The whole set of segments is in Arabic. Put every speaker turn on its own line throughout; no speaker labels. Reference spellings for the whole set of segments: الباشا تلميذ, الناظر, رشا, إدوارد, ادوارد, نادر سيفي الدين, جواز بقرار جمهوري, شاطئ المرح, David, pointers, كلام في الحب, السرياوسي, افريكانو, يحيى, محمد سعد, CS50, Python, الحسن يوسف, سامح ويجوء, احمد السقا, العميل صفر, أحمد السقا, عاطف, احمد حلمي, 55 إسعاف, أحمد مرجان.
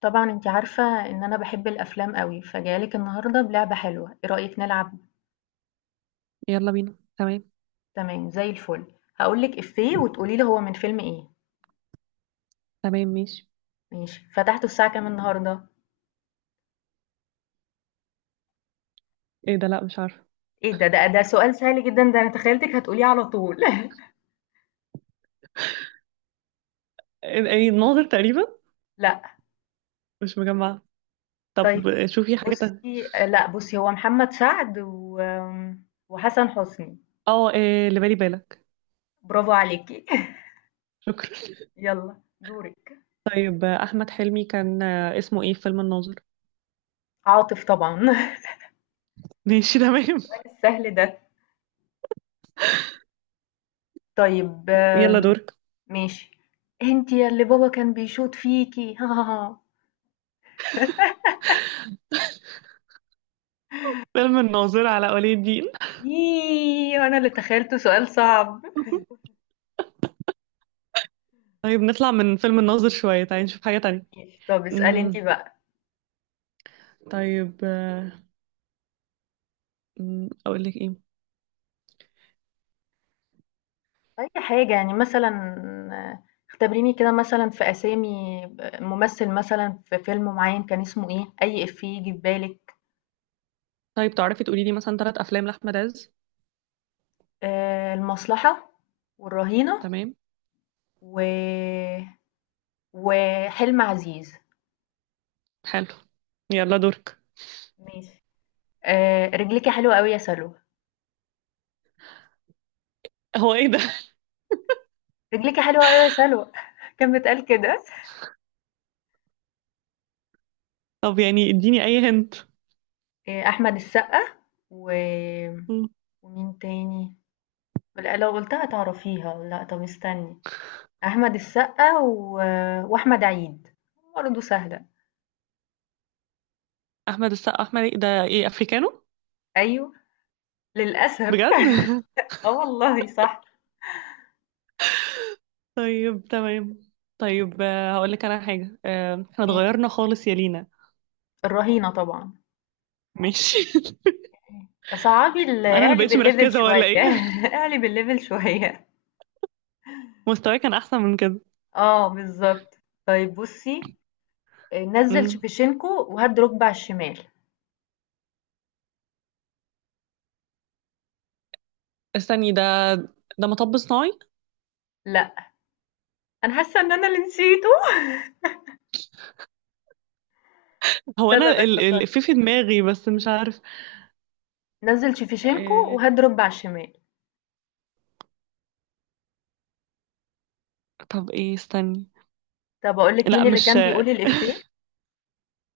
طبعًا أنتِ عارفة إن أنا باحب الأفلام أوي، فجاية لِك النهارده بلعبة حلوة، إيه رأيِك نلعب؟
يلا بينا، تمام.
تمام زي الفل، هاقول لِك إيفيه وتقولي لي هو من فيلم إيه،
تمام، ماشي.
ماشي، فتحته الساعة كام النهارده؟
ايه ده؟ لا، مش عارفه.
إيه ده! ده سؤال سهل جدًا، ده أنا تخيلتِك هتقوليه على طول.
ايه، إيه، ناظر تقريبا.
لأ،
مش مجمعه. طب
طيب
شوفي حاجه تانية.
بُصّي، لأ بُصّي هو محمد سعد وآمم، وحسن حسني،
اه، إيه اللي بالي بالك.
برافو عليكِ.
شكرا
يالّا دورِك.
طيب، احمد حلمي كان اسمه ايه في فيلم الناظر؟
عاطف طبعًا.
ماشي تمام
السؤال السهل ده. طيب
يلا دورك.
ماشي. "أنتِ يا اللي بابا كان بيشوط فيكِ."
فيلم الناظر، على ولي الدين.
ييه! وأنا اللي تخيّلته سؤال صعب.
طيب نطلع من فيلم الناظر شويه، تعالي نشوف حاجه تانية.
ماشي، طب اسألي أنتِ
امم.
بقى.
طيب آه، أمم، اقول لك ايه؟
أي حاجة، يعني مثلًا آه، اختبريني كده مثلًا في أسامي ب ممثل مثلًا في فيلم معيّن كان اسمه إيه، أي إفيه ييجي في بالِك.
طيب تعرفي تقولي لي مثلا 3 افلام لاحمد عز؟
المصلحة والرهينة
تمام.
و وحلم عزيز.
حلو. يلا دورك.
ماشي. رجليكِ حلوة أوي يا سلوى،
هو ايه ده؟
رجليكِ حلوة أوي يا سلوى، كان بيتقال كده؟
طب يعني اديني اي هنت.
أحمد السقا و ومين تاني؟ لأ لو قُلتها هتعرفيها، لأ طَب استني، أحمد السقا وأحمد عيد، برضه سهلة.
احمد السقا، احمد إيه ده، ايه افريكانو؟
أيوه، للأسف.
بجد
آه والله صح،
طيب تمام. طيب هقول لك انا حاجه، احنا
ماشي.
اتغيرنا خالص يا لينا.
الرهينة طبعًا.
ماشي
صعّبي
انا اللي
اعلي
بقيتش
الlevel
مركزه
شوية،
ولا ايه؟
اعلي الlevel شوية.
مستواي كان احسن من كده.
آه بالضبط. طيب بُصّي، نزّل
امم.
شيفتشينكو وهَد رُكبة على الشمال.
استني ده مطب صناعي.
لأ، أنا حاسة إن أنا اللي نسيته.
هو
لا، لا، لا
انا
افتكرت.
الإفيه في دماغي بس مش
إمم.
عارف.
نزل شيفتشينكو
آه،
وهات رد على الشمال.
طب ايه، استني.
طب اقول لك
لا
مين اللي
مش
كان بيقول الإفيه.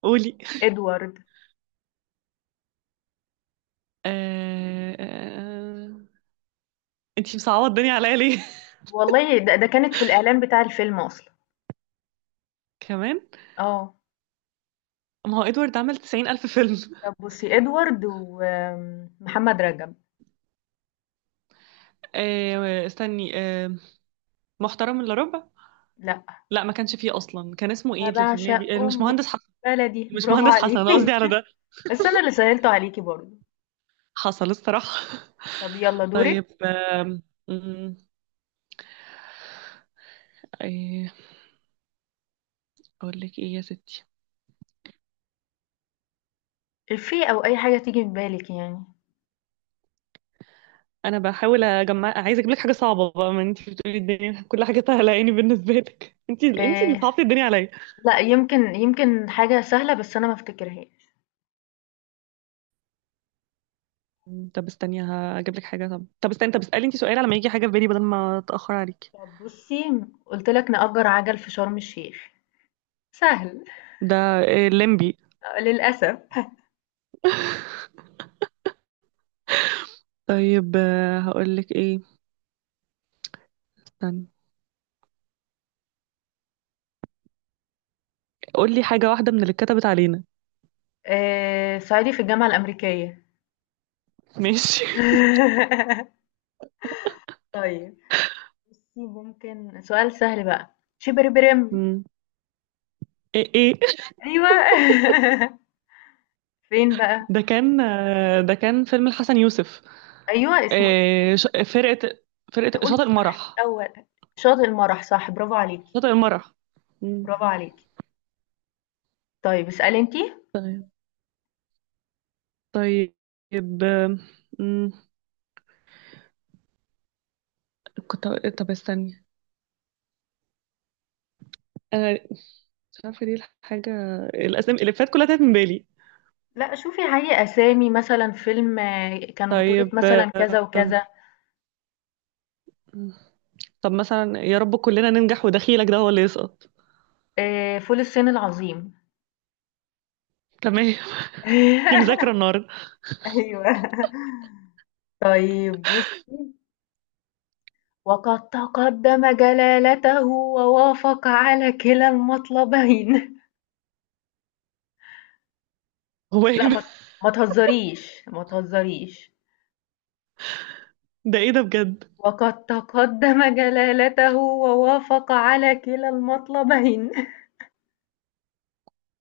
قولي.
ادوارد.
آه، آه، انتي مصعبه الدنيا عليا ليه؟
والله ده, كانت في الإعلان بتاع الفيلم أصلا.
كمان.
اه.
ما هو ادوارد عمل 90 ألف فيلم.
طب بصي ادوارد ومحمد رجب.
استني، محترم الا ربع.
لا،
لا ما كانش فيه اصلا، كان اسمه ايه
انا
اللي في دماغي؟
بعشق
مش
امك
مهندس حسن.
بلدي،
مش
برافو
مهندس حسن، انا
عليكي.
قصدي على ده.
بس انا اللي سهلته عليكي برضه.
حصل الصراحه
طب يلا دورك.
طيب آم، أمم، ايه، اقول لك ايه يا ستي؟
إفيه او اي حاجة تيجي في بالك يعني.
انا بحاول اجمع، عايزه اجيب لك حاجه صعبه بقى، ما انت بتقولي الدنيا كل حاجه سهله يعني بالنسبه لك انت اللي
آه.
صعبتي الدنيا عليا.
لا، يمكن حاجة سهلة بس انا ما افتكرهاش.
طب استني هجيب لك حاجه، طب استني، طب اسالي انت سؤال على ما يجي حاجه في بالي بدل ما اتاخر عليك.
طب بصي، قلت لك نأجر عجل في شرم الشيخ. سهل.
ده ليمبي.
آه، للأسف.
طيب هقول لك ايه. استني. قول لي حاجه واحده من اللي اتكتبت علينا
صعيدي في الجامعة الأمريكية.
ماشي.
طيب بُصّي، ممكن سؤال سهل بقى، شبربرم.
مم. ايه، ايه.
أيوه، فين بقى؟
ده كان فيلم الحسن يوسف.
أيوه، اسمه إيه؟
آه، ش- فرقة فرقة
أنتِ قُلتِ
شاطئ
صح
المرح.
الأول، شاطئ المرح صح، برافو عليكِ،
شاطئ المرح. مم.
برافو عليكِ. طيب اسألي أنتِ.
طيب، طيب، آم، مم. طب استني. انا مش عارفة ليه. الحاجة، الاسامي اللي فات كلها تاهت من بالي.
لأ شوفي، هاي أسامي مثلًا فيلم كان بطولة
طيب
مثلًا كذا وكذا،
مم. طب مثلا، يا رب كلنا ننجح ودخيلك ده هو اللي يسقط.
فول الصين العظيم.
تمام في مذاكرة النهاردة.
أيوه. طيب بُصّي، وَقَدْ تَقَدَّمَ جلالته ووافق على كلا المطلبين.
هو ايه
لأ،
ده؟
ما تهزريش، ما تهزريش.
ده ايه ده بجد؟
وَقَدْ تَقَدَّمَ جلالته ووافق على كلا المطلبين.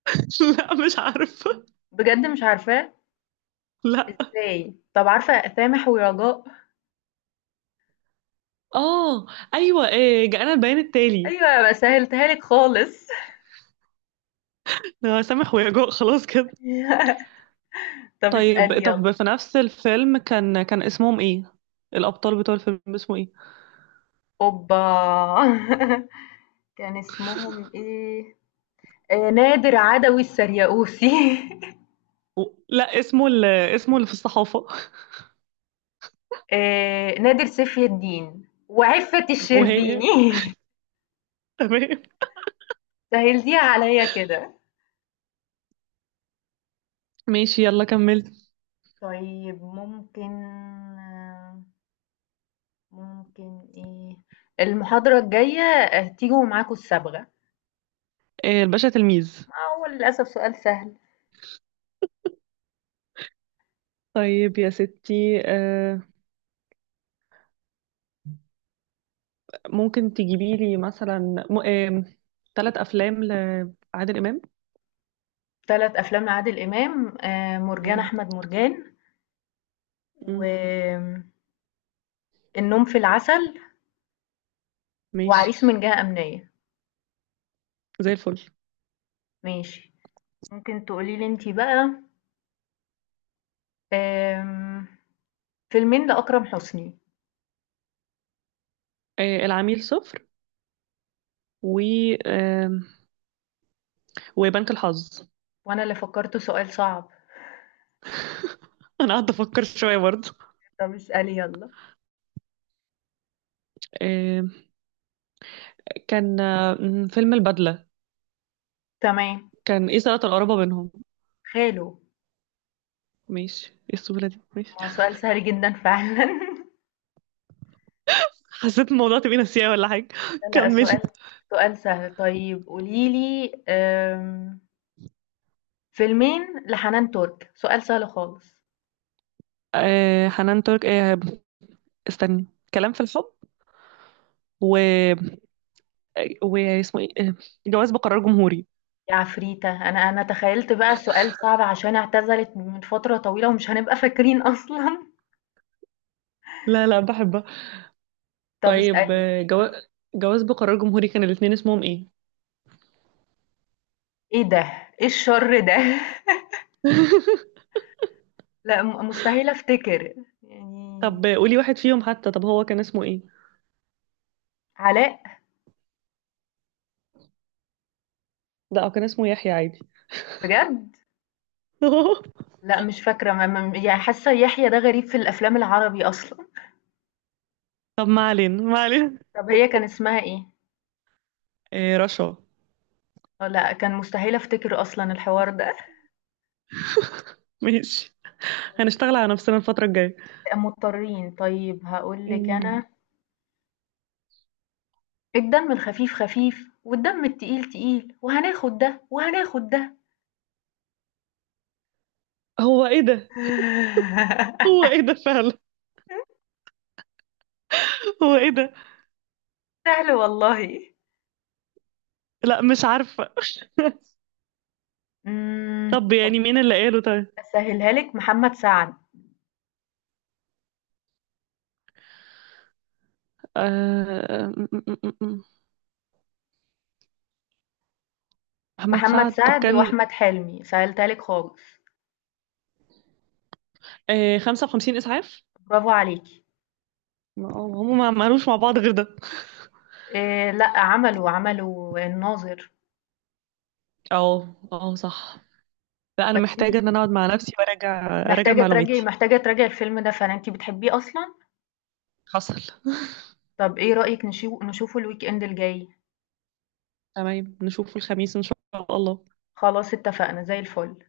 لا، مش عارفة.
بجد مش عارفاه؟
لا.
إزاي؟ طب عارفة سامح ورجاء؟
اه، ايوه. إيه؟ جاءنا البيان التالي.
أيوه أنا سهّلتها لِك خالص.
سامح ويجوء، خلاص كده.
طب
طيب.
اسألي يالّا.
طب في نفس الفيلم، كان اسمهم ايه؟ الابطال بتوع الفيلم، اسمه ايه؟
أوبّا! كان اسمهم إيه؟ نادر، عدوي، السرياوسي.
و... لا، اسمه اسمه اللي في الصحافه
نادر سيفي الدين، وعفة
وهي
الشربيني.
تمام.
سهّلتيها عليَّ كده.
ماشي، يلا كملت.
طيب آه، ممكن إيه، المحاضرة الجاية هتيجوا ومعاكم الصبغة،
إيه الباشا تلميذ.
هو للأسف سؤال سهل.
طيب يا ستي، ممكن تجيبي لي مثلا م... آه... 3 افلام لعادل امام؟
3 أفلام لعادل إمام، مرجان
مم.
أحمد مرجان،
مم.
وآمم النوم في العسل،
ماشي.
وعريس من جهة أمنية.
زي الفل.
ماشي، ممكن تقولي لي أنتِ بقى، آمم فيلمين لأكرم حسني.
العميل صفر، و آه وبنك الحظ.
وأنا اللي فكّرته سؤال صعب.
انا قاعده افكر شويه برضه.
طب اسألي يلا.
آه، كان آه، م، فيلم البدله.
تمام.
كان ايه صلة القرابة بينهم؟
خاله.
ماشي، ايه السهولة دي؟ ماشي
ما هو سؤال سهل جدًا فعلًا.
حسيت الموضوع تبقى نسيها ولا حاجة؟
لا، لأ،
كملي.
سؤال سهل. طيب قولي لي، فيلمين لحنان ترك، سؤال سهل خالص.
حنان ترك، استني. كلام في الحب، و واسمه ايه جواز بقرار جمهوري.
يا عفريتة! أنا تخيّلت بقى سؤال صعب عشان اعتزلت من فترة طويلة ومش هنبقى فاكرين أصلًا.
لا، لا، بحبها.
طب
طيب،
اسألي. امم،
جواز بقرار جمهوري، كان الاتنين اسمهم ايه؟
إيه ده؟ إيه الشر ده؟ لأ، مستحيل أفتكر. يعني
طب قولي واحد فيهم حتى، طب هو كان اسمه ايه؟
علاء؟
لا، هو كان اسمه يحيى عادي
بجد؟! لأ مش فاكرة، ما يعني حاسة يحيى ده غريب في الأفلام العربي أصلًا.
طب ما علينا، ما علينا.
طَب هي كان اسمها إيه؟
رشا.
آه، لأ كان مستحيل أفتكر أصلًا الحوار ده.
ماشي.
طيب
هنشتغل على نفسنا الفترة الجاية.
مضطرين، طيب هاقول لِك
مم.
أنا الدم الخفيف خفيف والدم التقيل تقيل وهناخد ده وهناخد ده.
هو ايه ده؟ هو ايه ده فعلا؟ هو ايه ده؟
سهل والله.
لا، مش عارفة طب
طَب
يعني مين اللي قاله؟ طيب.
أسهّلها لِك محمد سعد،
آه... م- م- م- م. محمد
محمد
سعد، طب
سعد
كان
وأحمد حلمي، سهلتها لِك خالص،
55 إسعاف.
برافو عليكِ.
هم ما عملوش مع بعض غير ده.
لأ عملوا، الناظر،
اه، اه، صح. لا، انا
بس أنتِ
محتاجة ان انا اقعد مع نفسي وارجع، اراجع
محتاجة تراجعي
معلوماتي.
محتاجة تراجعي الفيلم ده فعلًا، أنتِ بتحبيه أصلًا؟
حصل.
طب إيه رأيِك نشوفه الweekend الجاي؟
تمام، نشوفه الخميس ان شاء الله.
خلاص اتفقنا، زي الفل.